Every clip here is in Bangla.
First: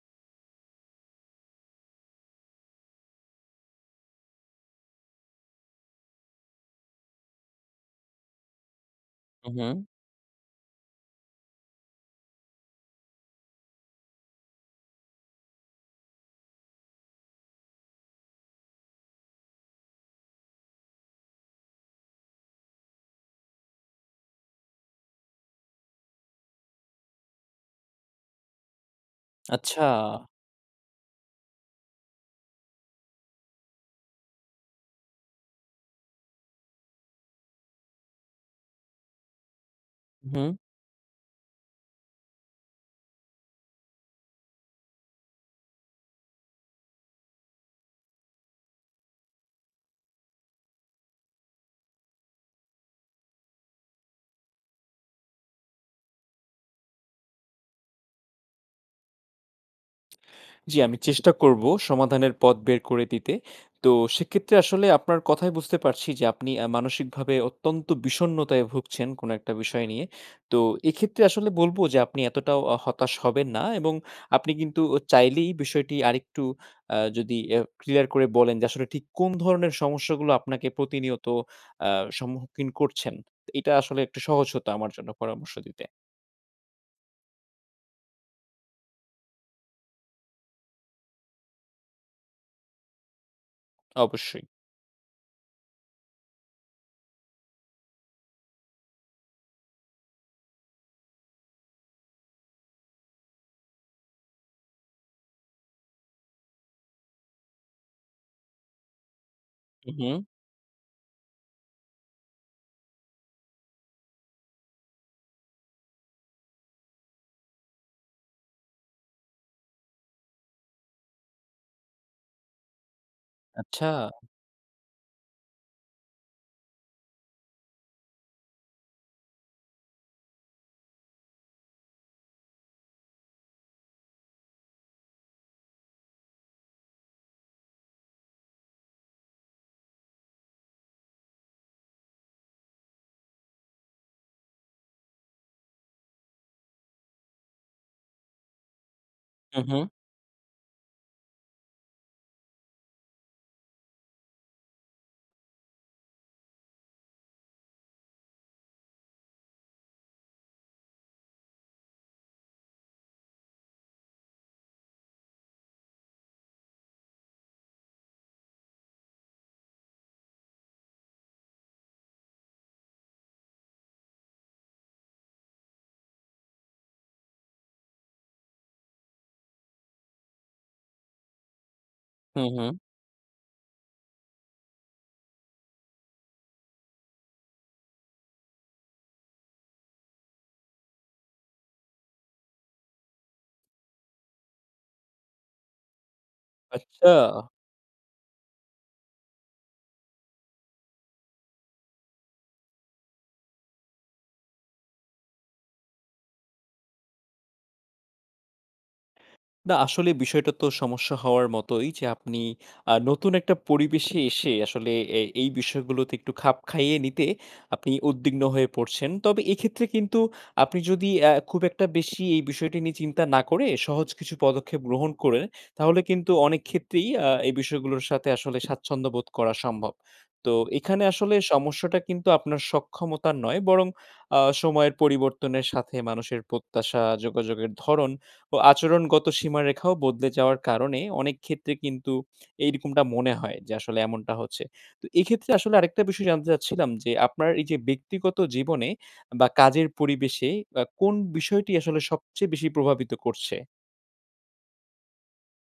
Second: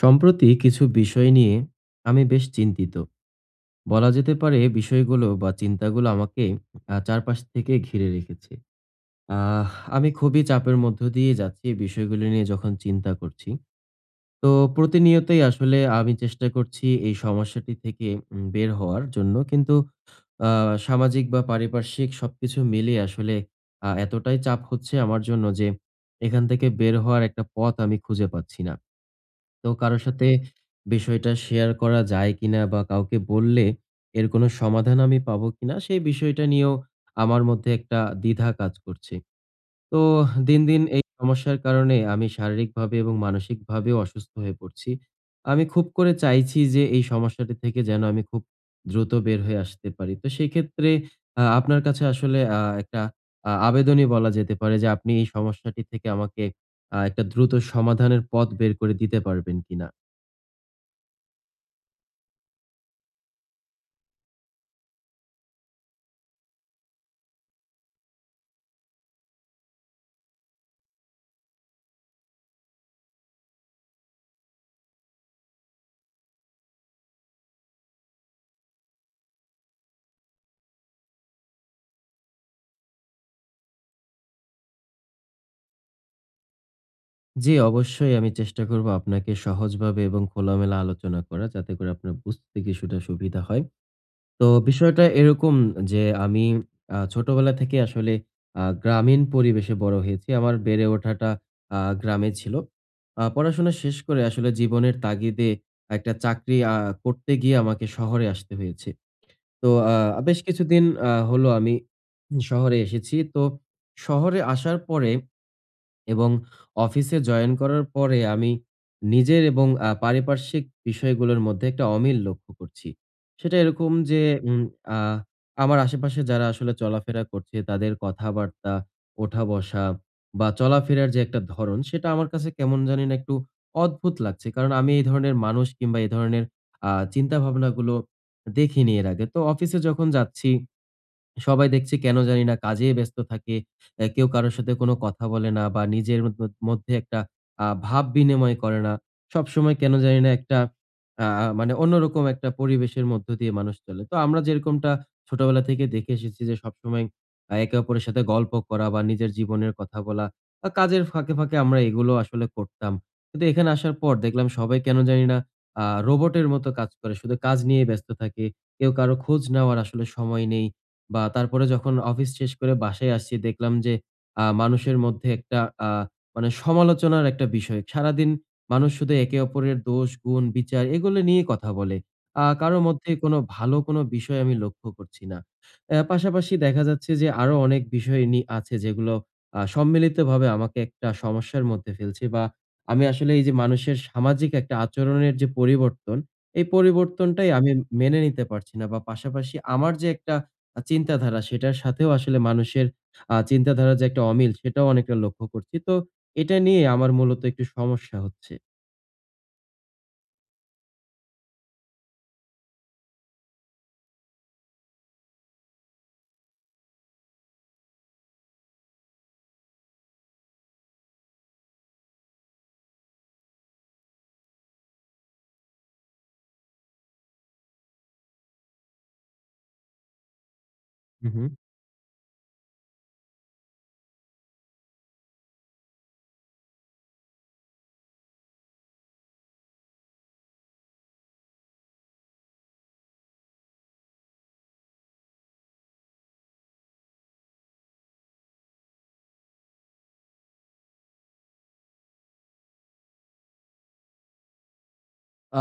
সম্প্রতি কিছু বিষয় নিয়ে আমি বেশ চিন্তিত। বলা যেতে পারে বিষয়গুলো বা চিন্তাগুলো আমাকে চারপাশ থেকে ঘিরে রেখেছে। হুম, আহ হুম। আমি খুবই চাপের মধ্য দিয়ে যাচ্ছি এই বিষয়গুলো নিয়ে যখন চিন্তা করছি। তো প্রতিনিয়তই আসলে আমি চেষ্টা করছি এই সমস্যাটি থেকে বের হওয়ার জন্য। কিন্তু আ সামাজিক বা পারিপার্শ্বিক সবকিছু মিলিয়ে আসলে এতটাই চাপ হচ্ছে আমার জন্য যে এখান থেকে বের হওয়ার একটা পথ আমি খুঁজে পাচ্ছি না। তো আচ্ছা। কারো সাথে বিষয়টা শেয়ার করা যায় কিনা বা কাউকে বললে এর কোনো সমাধান আমি পাবো কিনা সেই বিষয়টা নিয়েও আমার মধ্যে একটা দ্বিধা কাজ করছে। তো হুম। দিন, দিন এই সমস্যার কারণে আমি শারীরিকভাবে এবং মানসিকভাবেও অসুস্থ হয়ে পড়ছি। আমি খুব করে চাইছি যে এই সমস্যাটি থেকে যেন আমি খুব দ্রুত বের হয়ে আসতে পারি। তো সেক্ষেত্রে আপনার কাছে আসলে একটা আবেদনই বলা যেতে পারে যে আপনি এই সমস্যাটি থেকে আমাকে একটা দ্রুত সমাধানের পথ বের করে দিতে পারবেন কিনা? জি, আমি চেষ্টা করব সমাধানের পথ বের করে দিতে। তো সেক্ষেত্রে আসলে আপনার কথায় বুঝতে পারছি যে আপনি মানসিকভাবে অত্যন্ত বিষণ্ণতায় ভুগছেন কোনো একটা বিষয় নিয়ে। তো এক্ষেত্রে আসলে বলব যে আপনি এতটাও হতাশ হবেন না এবং আপনি কিন্তু চাইলেই বিষয়টি আরেকটু যদি এ ক্লিয়ার করে বলেন যে আসলে ঠিক কোন ধরনের সমস্যাগুলো আপনাকে প্রতিনিয়ত আ সম্মুখীন করছেন। এটা আসলে একটু সহজ হতো আমার জন্য পরামর্শ দিতে। জি, অবশ্যই আমি চেষ্টা করব আপনাকে সহজভাবে এবং খোলামেলা আলোচনা করা, যাতে করে আপনার বুঝতে কিছুটা সুবিধা হয়। অবশ্যই। তো বিষয়টা এরকম যে আমি ছোটবেলা থেকে আসলে গ্রামীণ পরিবেশে বড় হয়েছি। আমার বেড়ে ওঠাটা গ্রামে ছিল। পড়াশোনা শেষ করে আসলে জীবনের তাগিদে একটা চাকরি করতে গিয়ে আমাকে শহরে আসতে হয়েছে। তো হুম, হুম। বেশ কিছুদিন হলো আমি শহরে এসেছি। তো শহরে আসার পরে এবং অফিসে জয়েন করার পরে আমি নিজের এবং পারিপার্শ্বিক বিষয়গুলোর মধ্যে একটা অমিল লক্ষ্য করছি। সেটা আচ্ছা। এরকম যে, উম আ আমার আশেপাশে যারা আসলে চলাফেরা করছে তাদের কথাবার্তা, ওঠা-বসা বা চলাফেরার যে একটা ধরন, সেটা আমার কাছে কেমন জানি না একটু অদ্ভুত লাগছে। কারণ আমি এই ধরনের মানুষ কিংবা এই ধরনের চিন্তাভাবনাগুলো দেখিনি এর আগে। তো অফিসে যখন যাচ্ছি, সবাই দেখছি কেন জানি না কাজেই ব্যস্ত থাকে। কেউ কারো সাথে কোনো কথা বলে না বা নিজের মধ্যে একটা ভাব বিনিময় করে না। हुँ, সবসময় हुँ। কেন জানি না একটা আ আ মানে অন্যরকম একটা পরিবেশের মধ্য দিয়ে মানুষ চলে। তো আমরা যেরকমটা ছোটবেলা থেকে দেখে এসেছি যে সবসময় একে অপরের সাথে গল্প করা বা নিজের জীবনের কথা বলা বা কাজের ফাঁকে, ফাঁকে আমরা এগুলো আসলে করতাম। কিন্তু এখানে আসার পর দেখলাম সবাই কেন জানি না রোবটের মতো কাজ করে। শুধু কাজ নিয়ে ব্যস্ত থাকে। কেউ কারো খোঁজ নেওয়ার আসলে সময় নেই। বা তারপরে যখন অফিস শেষ করে বাসায় আসছি, দেখলাম যে মানুষের মধ্যে একটা আ মানে সমালোচনার একটা বিষয়। সারাদিন মানুষ শুধু একে অপরের দোষ, গুণ, বিচার এগুলো নিয়ে কথা বলে। हुँ, কারো हुँ। মধ্যে কোনো ভালো কোনো বিষয় আমি লক্ষ্য করছি না। পাশাপাশি দেখা যাচ্ছে যে আরো অনেক বিষয় আছে, যেগুলো সম্মিলিতভাবে আমাকে একটা সমস্যার মধ্যে ফেলছে। বা আমি আসলে এই যে মানুষের সামাজিক একটা আচরণের যে পরিবর্তন, এই अच्छा! পরিবর্তনটাই আমি মেনে নিতে পারছি না। বা পাশাপাশি আমার যে একটা চিন্তাধারা, সেটার সাথেও আসলে মানুষের চিন্তাধারার যে একটা অমিল, সেটাও অনেকটা লক্ষ্য করছি। তো এটা নিয়ে আমার মূলত একটু সমস্যা হচ্ছে। না আসলে বিষয়টা তো সমস্যা হওয়ার মতোই যে আপনি নতুন একটা পরিবেশে এসে আসলে এই বিষয়গুলোতে একটু খাপ খাইয়ে নিতে আপনি উদ্বিগ্ন হয়ে পড়ছেন। তবে এক্ষেত্রে কিন্তু আপনি যদি খুব একটা বেশি এই বিষয়টি নিয়ে চিন্তা না করে সহজ কিছু পদক্ষেপ গ্রহণ করে তাহলে কিন্তু অনেক ক্ষেত্রেই এই বিষয়গুলোর সাথে আসলে স্বাচ্ছন্দ্য বোধ করা সম্ভব। তো এখানে আসলে উহু। সমস্যাটা কিন্তু আপনার সক্ষমতার নয় বরং সময়ের পরিবর্তনের সাথে মানুষের প্রত্যাশা, যোগাযোগের ধরন ও আচরণগত সীমারেখাও বদলে যাওয়ার কারণে অনেক ক্ষেত্রে কিন্তু এইরকমটা মনে হয় যে আসলে এমনটা হচ্ছে। তো এক্ষেত্রে আসলে আরেকটা বিষয় জানতে চাচ্ছিলাম যে আপনার এই যে ব্যক্তিগত জীবনে বা কাজের পরিবেশে কোন বিষয়টি আসলে সবচেয়ে বেশি প্রভাবিত করছে?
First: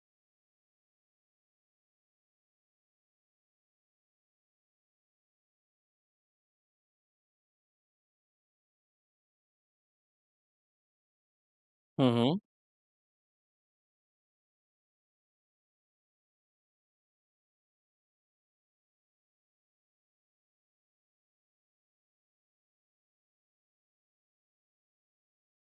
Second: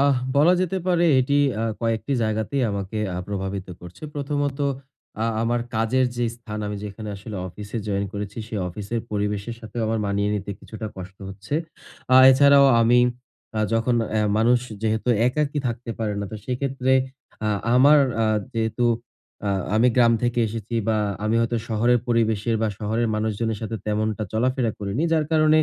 বলা যেতে পারে এটি কয়েকটি জায়গাতেই আমাকে প্রভাবিত করছে। প্রথমত, আমার কাজের যে স্থান, আমি যেখানে আসলে অফিসে জয়েন করেছি, সেই অফিসের পরিবেশের সাথেও আমার মানিয়ে নিতে কিছুটা কষ্ট হচ্ছে। হুম, হুম। এছাড়াও আমি, যখন মানুষ যেহেতু একাকী থাকতে পারে না, তো সেক্ষেত্রে আ আমার, যেহেতু আ আমি গ্রাম থেকে এসেছি বা আমি হয়তো শহরের পরিবেশের বা শহরের মানুষজনের সাথে তেমনটা চলাফেরা করিনি। যার কারণে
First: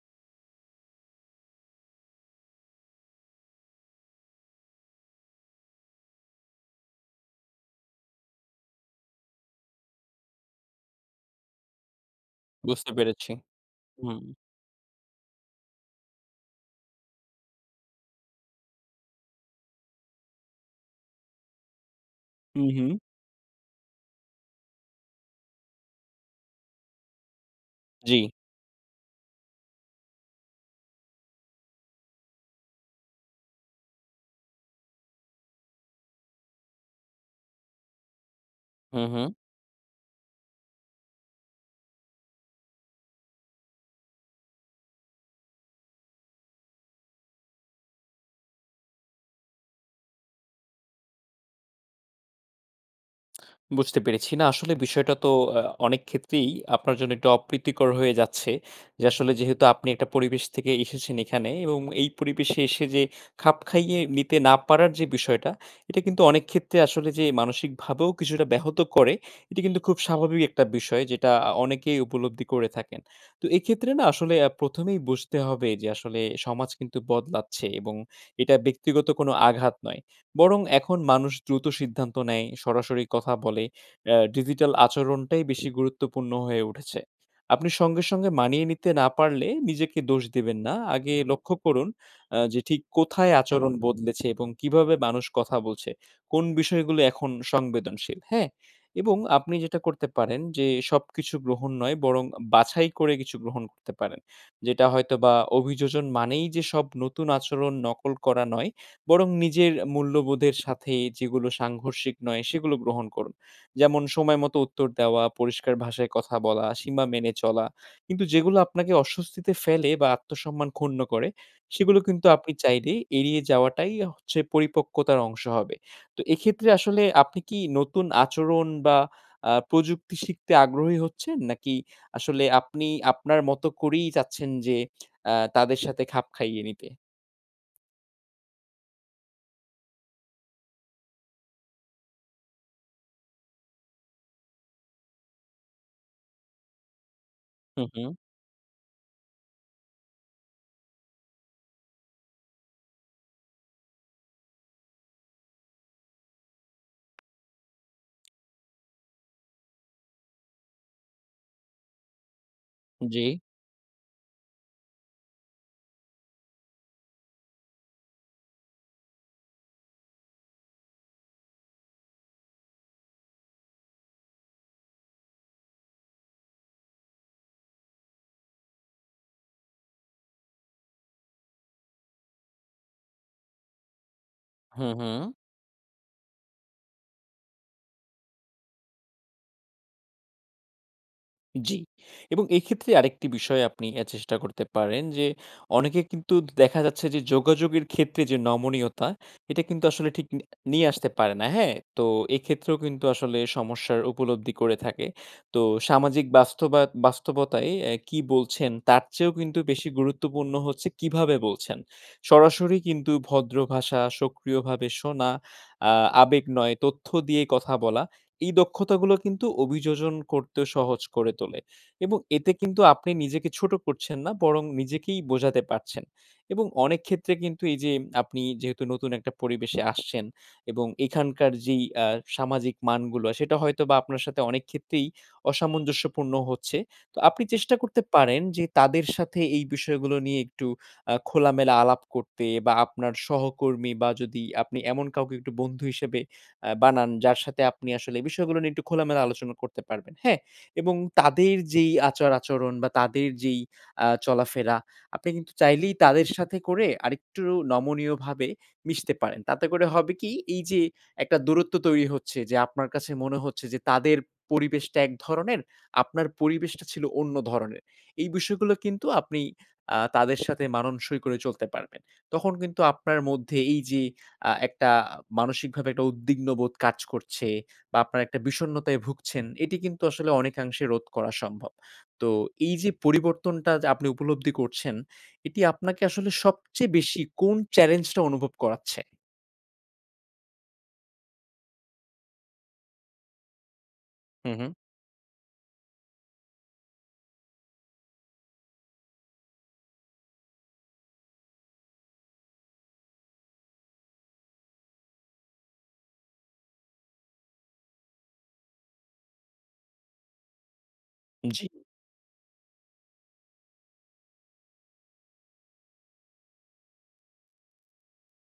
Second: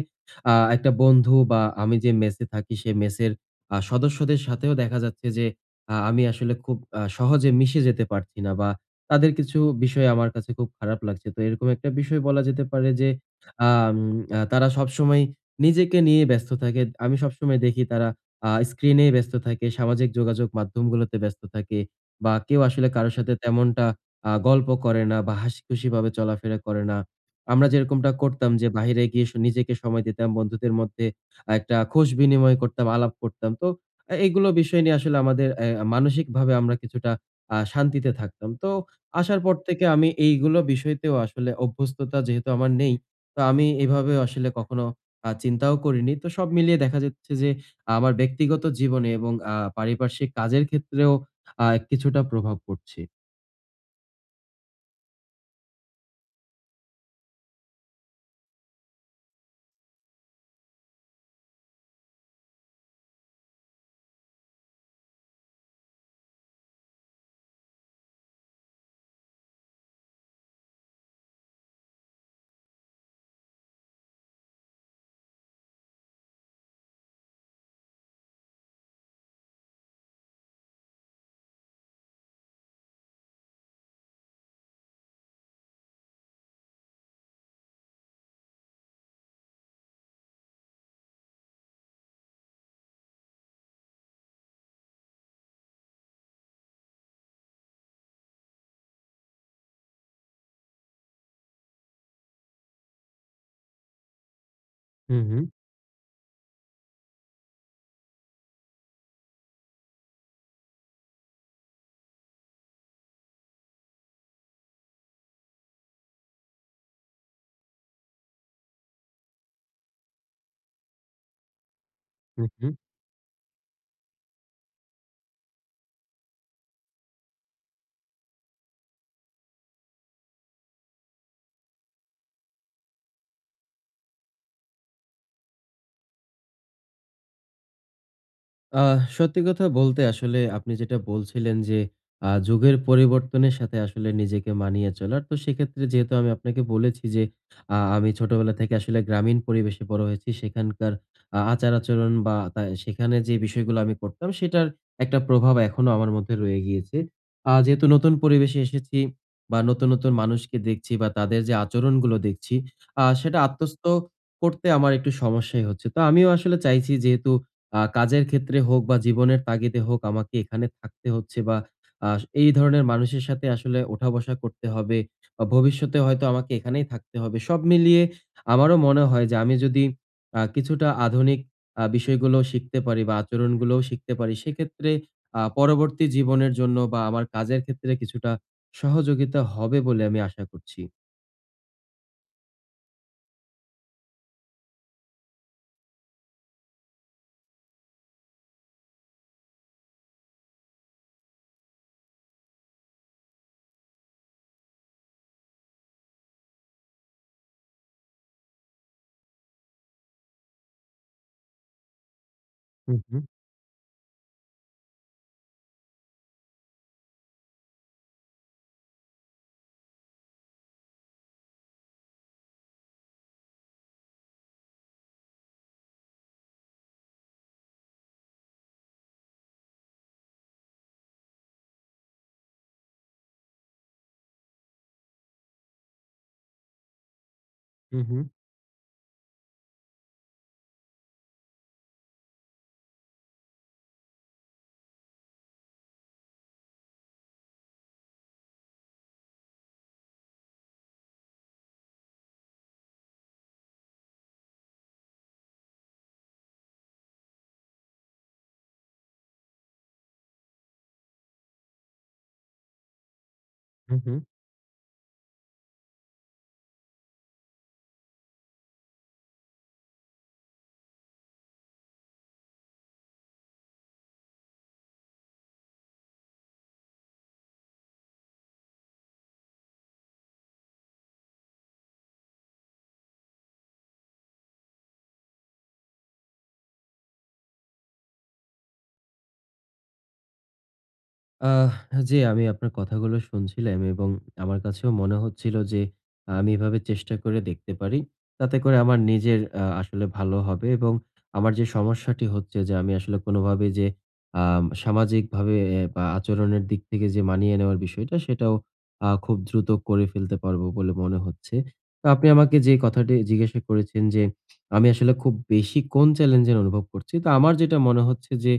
একটা বন্ধু বা আমি যে মেসে থাকি, সে মেসের সদস্যদের সাথেও দেখা যাচ্ছে যে আমি আসলে খুব সহজে মিশে যেতে পারছি না বা তাদের কিছু বিষয় আমার কাছে খুব খারাপ লাগছে। তো এরকম একটা বিষয় বলা যেতে পারে বুঝতে যে, পেরেছি। আম হুম। আ তারা সবসময় নিজেকে নিয়ে ব্যস্ত থাকে। আমি সবসময় দেখি তারা স্ক্রিনে ব্যস্ত থাকে, সামাজিক যোগাযোগ মাধ্যমগুলোতে ব্যস্ত থাকে। বা কেউ হুম, আসলে হুম। কারো সাথে তেমনটা গল্প করে না বা হাসিখুশিভাবে চলাফেরা করে না। আমরা যেরকমটা জি। করতাম যে বাহিরে গিয়ে নিজেকে সময় দিতাম, বন্ধুদের মধ্যে একটা খোশ বিনিময় করতাম, আলাপ করতাম। তো এগুলো বিষয় নিয়ে আসলে আমাদের, মানসিকভাবে আমরা কিছুটা শান্তিতে থাকতাম। তো হুম, হুম। আসার পর থেকে আমি এইগুলো বিষয়তেও, আসলে অভ্যস্ততা যেহেতু আমার নেই, তো আমি এভাবেও আসলে কখনো চিন্তাও করিনি। তো সব মিলিয়ে দেখা যাচ্ছে যে আমার ব্যক্তিগত জীবনে এবং পারিপার্শ্বিক কাজের ক্ষেত্রেও কিছুটা প্রভাব পড়ছে। বুঝতে পেরেছি। না আসলে বিষয়টা তো আ অনেক ক্ষেত্রেই আপনার জন্য একটু অপ্রীতিকর হয়ে যাচ্ছে। যে আসলে যেহেতু আপনি একটা পরিবেশ থেকে এসেছেন এখানে এবং এই পরিবেশে এসে যে খাপ খাইয়ে নিতে না পারার যে বিষয়টা, এটা কিন্তু অনেক ক্ষেত্রে আসলে যে মানসিকভাবেও কিছুটা ব্যাহত করে, এটা কিন্তু খুব স্বাভাবিক একটা বিষয় যেটা অনেকেই উপলব্ধি করে থাকেন। তো এক্ষেত্রে না আসলে ১ম এই বুঝতে হবে যে আসলে সমাজ কিন্তু বদলাচ্ছে এবং এটা ব্যক্তিগত কোনো আঘাত নয়। বরং এখন মানুষ দ্রুত সিদ্ধান্ত নেয়, সরাসরি কথা বলে। ডিজিটাল আচরণটাই বেশি গুরুত্বপূর্ণ হয়ে উঠেছে। আপনি সঙ্গে, সঙ্গে মানিয়ে নিতে না পারলে নিজেকে দোষ দিবেন না। আগে লক্ষ্য করুন যে ঠিক কোথায় আচরণ বদলেছে এবং কিভাবে মানুষ কথা বলছে। কোন বিষয়গুলো এখন সংবেদনশীল, হ্যাঁ? এবং আপনি যেটা করতে পারেন যে সবকিছু গ্রহণ নয় বরং বাছাই করে কিছু গ্রহণ করতে পারেন। যেটা হুম, হয়তোবা হুম। অভিযোজন মানেই যে সব নতুন আচরণ নকল করা নয়। বরং নিজের মূল্যবোধের সাথে যেগুলো সাংঘর্ষিক নয় সেগুলো গ্রহণ করুন। যেমন সময় মতো উত্তর দেওয়া, পরিষ্কার ভাষায় কথা বলা, সীমা মেনে চলা। কিন্তু যেগুলো আপনাকে অস্বস্তিতে ফেলে বা আত্মসম্মান ক্ষুণ্ণ করে সেগুলো কিন্তু হু, আপনি হু। চাইলে এড়িয়ে যাওয়াটাই হচ্ছে পরিপক্কতার অংশ হবে। তো এক্ষেত্রে আসলে আপনি কি নতুন আচরণ বা প্রযুক্তি শিখতে আগ্রহী হচ্ছেন? নাকি আসলে আপনি আপনার মতো করেই চাচ্ছেন যে তাদের সাথে খাপ খাইয়ে নিতে? সত্যি কথা বলতে, আসলে আপনি যেটা বলছিলেন যে যুগের পরিবর্তনের সাথে আসলে নিজেকে মানিয়ে চলার, তো সেক্ষেত্রে যেহেতু আমি আপনাকে বলেছি যে হু, হু। আমি ছোটবেলা থেকে আসলে গ্রামীণ পরিবেশে বড় হয়েছি, সেখানকার আচার আচরণ বা সেখানে যে বিষয়গুলো আমি করতাম, সেটার একটা প্রভাব এখনো আমার মধ্যে রয়ে গিয়েছে। যেহেতু নতুন পরিবেশে এসেছি বা নতুন নতুন মানুষকে দেখছি বা তাদের যে আচরণগুলো দেখছি, জি। সেটা আত্মস্থ করতে আমার একটু সমস্যাই হচ্ছে। তো আমিও আসলে চাইছি, যেহেতু কাজের ক্ষেত্রে হোক বা জীবনের তাগিদে হোক আমাকে এখানে থাকতে হচ্ছে বা আ এই ধরনের মানুষের সাথে আসলে ওঠা-বসা করতে হবে বা ভবিষ্যতে হয়তো আমাকে এখানেই থাকতে হবে। সব মিলিয়ে আমারও মনে হয় যে আমি যদি কিছুটা আধুনিক বিষয়গুলো শিখতে পারি বা আচরণগুলোও শিখতে পারি, সেক্ষেত্রে হুম, হুম। পরবর্তী জীবনের জন্য বা আমার কাজের ক্ষেত্রে কিছুটা সহযোগিতা হবে বলে আমি আশা করছি। জি। এবং এক্ষেত্রে আরেকটি বিষয় আপনি চেষ্টা করতে পারেন যে, অনেকে কিন্তু দেখা যাচ্ছে যে যোগাযোগের ক্ষেত্রে যে নমনীয়তা, এটা কিন্তু আসলে ঠিক নিয়ে আসতে পারে না, হ্যাঁ? তো এক্ষেত্রেও কিন্তু আসলে সমস্যার উপলব্ধি করে থাকে। তো সামাজিক বাস্তবতায় কি বলছেন, তার চেয়েও কিন্তু বেশি গুরুত্বপূর্ণ হচ্ছে কিভাবে বলছেন। সরাসরি হু, কিন্তু হু, ভদ্র ভাষা, সক্রিয়ভাবে শোনা, আ আবেগ নয়, তথ্য দিয়ে কথা বলা এই দক্ষতাগুলো কিন্তু অভিযোজন করতেও সহজ করে তোলে এবং এতে কিন্তু আপনি নিজেকে ছোট করছেন না বরং নিজেকেই বোঝাতে পারছেন এবং অনেক ক্ষেত্রে কিন্তু এই যে আপনি যেহেতু নতুন একটা পরিবেশে আসছেন এবং এখানকার যেই সামাজিক মানগুলো সেটা হয়তো বা আপনার সাথে অনেক ক্ষেত্রেই অসামঞ্জস্যপূর্ণ হচ্ছে তো আপনি চেষ্টা হু, করতে হু, পারেন যে তাদের সাথে এই বিষয়গুলো নিয়ে একটু খোলামেলা আলাপ করতে বা আপনার সহকর্মী বা যদি আপনি এমন কাউকে একটু বন্ধু হিসেবে বানান যার সাথে আপনি আসলে এই বিষয়গুলো নিয়ে একটু খোলামেলা আলোচনা করতে পারবেন। হ্যাঁ? এবং তাদের যেই আচার-আচরণ বা তাদের যেই চলাফেরা আপনি কিন্তু চাইলেই তাদের সাথে করে আরেকটু নমনীয়ভাবে মিশতে পারেন। তাতে করে হবে কি এই যে একটা দূরত্ব তৈরি হচ্ছে যে আপনার কাছে মনে হচ্ছে যে হু, হু। তাদের পরিবেশটা এক ধরনের, আপনার পরিবেশটা ছিল অন্য ধরনের। এই বিষয়গুলো কিন্তু আপনি তাদের সাথে মানানসই করে চলতে পারবেন। তখন কিন্তু আপনার মধ্যে এই যে আ একটা মানসিকভাবে একটা উদ্বিগ্ন বোধ কাজ করছে বা আপনার একটা বিষণ্ণতায় ভুগছেন, এটি কিন্তু আসলে অনেকাংশে রোধ করা সম্ভব। তো এই যে পরিবর্তনটা যে আপনি উপলব্ধি করছেন, এটি আপনাকে আসলে সবচেয়ে বেশি কোন চ্যালেঞ্জটা অনুভব করাচ্ছে? আহ জি, আমি আপনার কথাগুলো শুনছিলাম এবং হু, আমার হু। কাছেও মনে হচ্ছিল যে আমি এভাবে চেষ্টা করে দেখতে পারি। তাতে করে আমার নিজের আসলে ভালো হবে এবং আমার যে সমস্যাটি হচ্ছে যে আমি আসলে কোনোভাবে যে, সামাজিকভাবে বা আচরণের দিক থেকে যে মানিয়ে নেওয়ার বিষয়টা, সেটাও খুব দ্রুত করে ফেলতে পারবো বলে মনে হচ্ছে। জি। তো আপনি আমাকে যে কথাটি জিজ্ঞাসা করেছেন যে আমি আসলে খুব বেশি কোন চ্যালেঞ্জের অনুভব করছি? তো আমার যেটা মনে হচ্ছে যে,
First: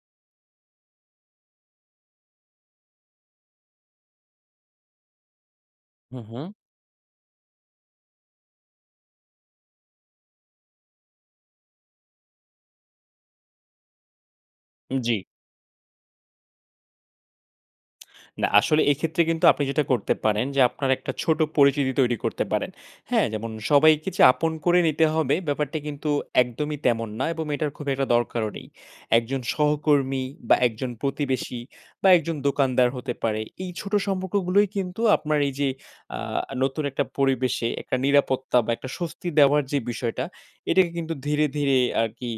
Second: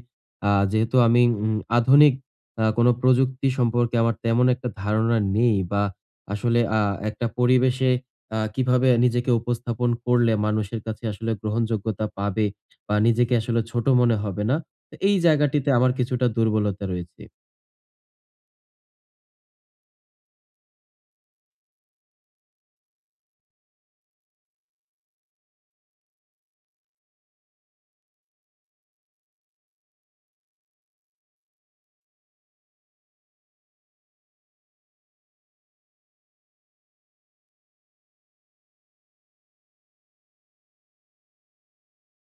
যেহেতু আমি আধুনিক কোনো প্রযুক্তি সম্পর্কে আমার তেমন একটা ধারণা নেই বা হু, হু। আসলে একটা পরিবেশে কিভাবে নিজেকে উপস্থাপন করলে মানুষের কাছে আসলে গ্রহণযোগ্যতা পাবে বা নিজেকে আসলে ছোট মনে হবে না। তো এই জি। জায়গাটিতে আমার কিছুটা দুর্বলতা রয়েছে। না, আসলে এক্ষেত্রে কিন্তু আপনি যেটা করতে পারেন যে, আপনার একটা ছোট পরিচিতি তৈরি করতে পারেন। হ্যাঁ? যেমন সবাইকে যে আপন করে নিতে হবে ব্যাপারটা কিন্তু একদমই তেমন না এবং এটার খুব একটা দরকারও নেই। একজন সহকর্মী বা একজন প্রতিবেশী বা একজন দোকানদার হতে পারে। এই ছোট সম্পর্কগুলোই কিন্তু আপনার এই যে আ নতুন একটা পরিবেশে একটা নিরাপত্তা বা একটা স্বস্তি দেওয়ার যে বিষয়টা, এটাকে কিন্তু ধীরে, ধীরে আরকি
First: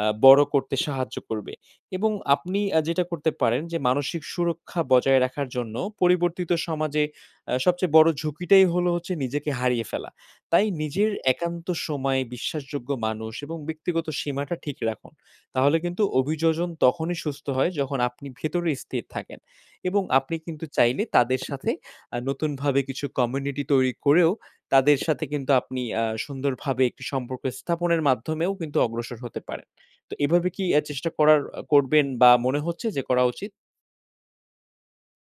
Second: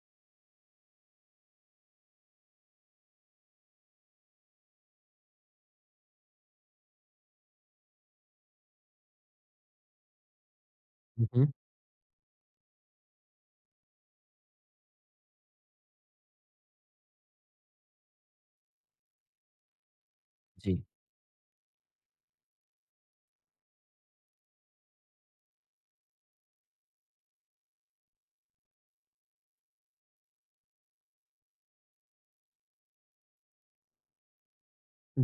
বড় করতে সাহায্য করবে। এবং আপনি যেটা করতে পারেন যে মানসিক সুরক্ষা বজায় রাখার জন্য পরিবর্তিত সমাজে সবচেয়ে বড় ঝুঁকিটাই হলো হচ্ছে নিজেকে হারিয়ে ফেলা। তাই নিজের হু, হু। একান্ত সময়, বিশ্বাসযোগ্য মানুষ এবং ব্যক্তিগত সীমাটা ঠিক রাখুন। তাহলে কিন্তু অভিযোজন তখনই সুস্থ হয় যখন আপনি ভেতরে স্থির থাকেন। এবং আপনি কিন্তু জি। চাইলে তাদের সাথে নতুনভাবে কিছু কমিউনিটি তৈরি করেও তাদের সাথে কিন্তু আপনি সুন্দরভাবে একটি সম্পর্ক স্থাপনের মাধ্যমেও কিন্তু অগ্রসর হতে পারেন। তো এভাবে কি চেষ্টা করার করবেন বা মনে হচ্ছে যে করা উচিত?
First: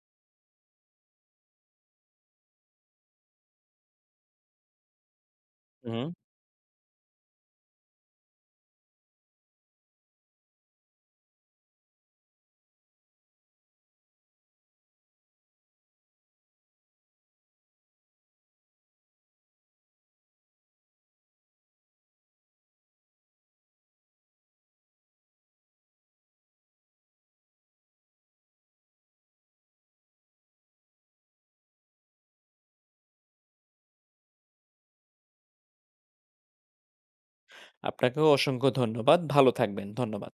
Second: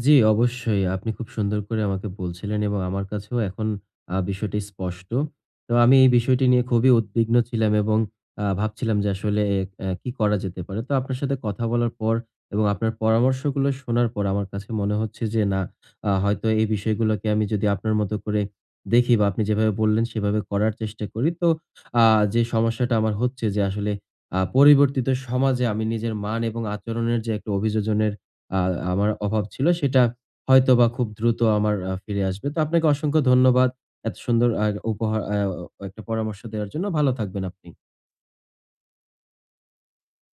জি, অবশ্যই। আপনি খুব সুন্দর করে আমাকে বলছিলেন এবং আমার কাছেও এখন বিষয়টি স্পষ্ট। তো আমি এই হুম। বিষয়টি নিয়ে খুবই উদ্বিগ্ন ছিলাম এবং ভাবছিলাম যে আসলে এ অ্যা কি করা যেতে পারে। তো আপনার সাথে কথা বলার পর এবং আপনার পরামর্শগুলো শোনার পর আমার কাছে মনে হচ্ছে যে না, হয়তো এই বিষয়গুলোকে আমি যদি আপনার মতো করে দেখি বা আপনি যেভাবে বললেন সেভাবে করার চেষ্টা করি, তো আ যে সমস্যাটা আমার হচ্ছে যে আসলে পরিবর্তিত সমাজে আমি নিজের মান এবং আচরণের যে একটা অভিযোজনের আ আমার অভাব ছিল, সেটা হয়তোবা খুব দ্রুত আমার ফিরে আসবে। তো আপনাকে অসংখ্য ধন্যবাদ। এত সুন্দর উপহার, একটা পরামর্শ দেওয়ার জন্য। ভালো থাকবেন আপনি। আপনাকেও অসংখ্য ধন্যবাদ। ভালো থাকবেন। ধন্যবাদ।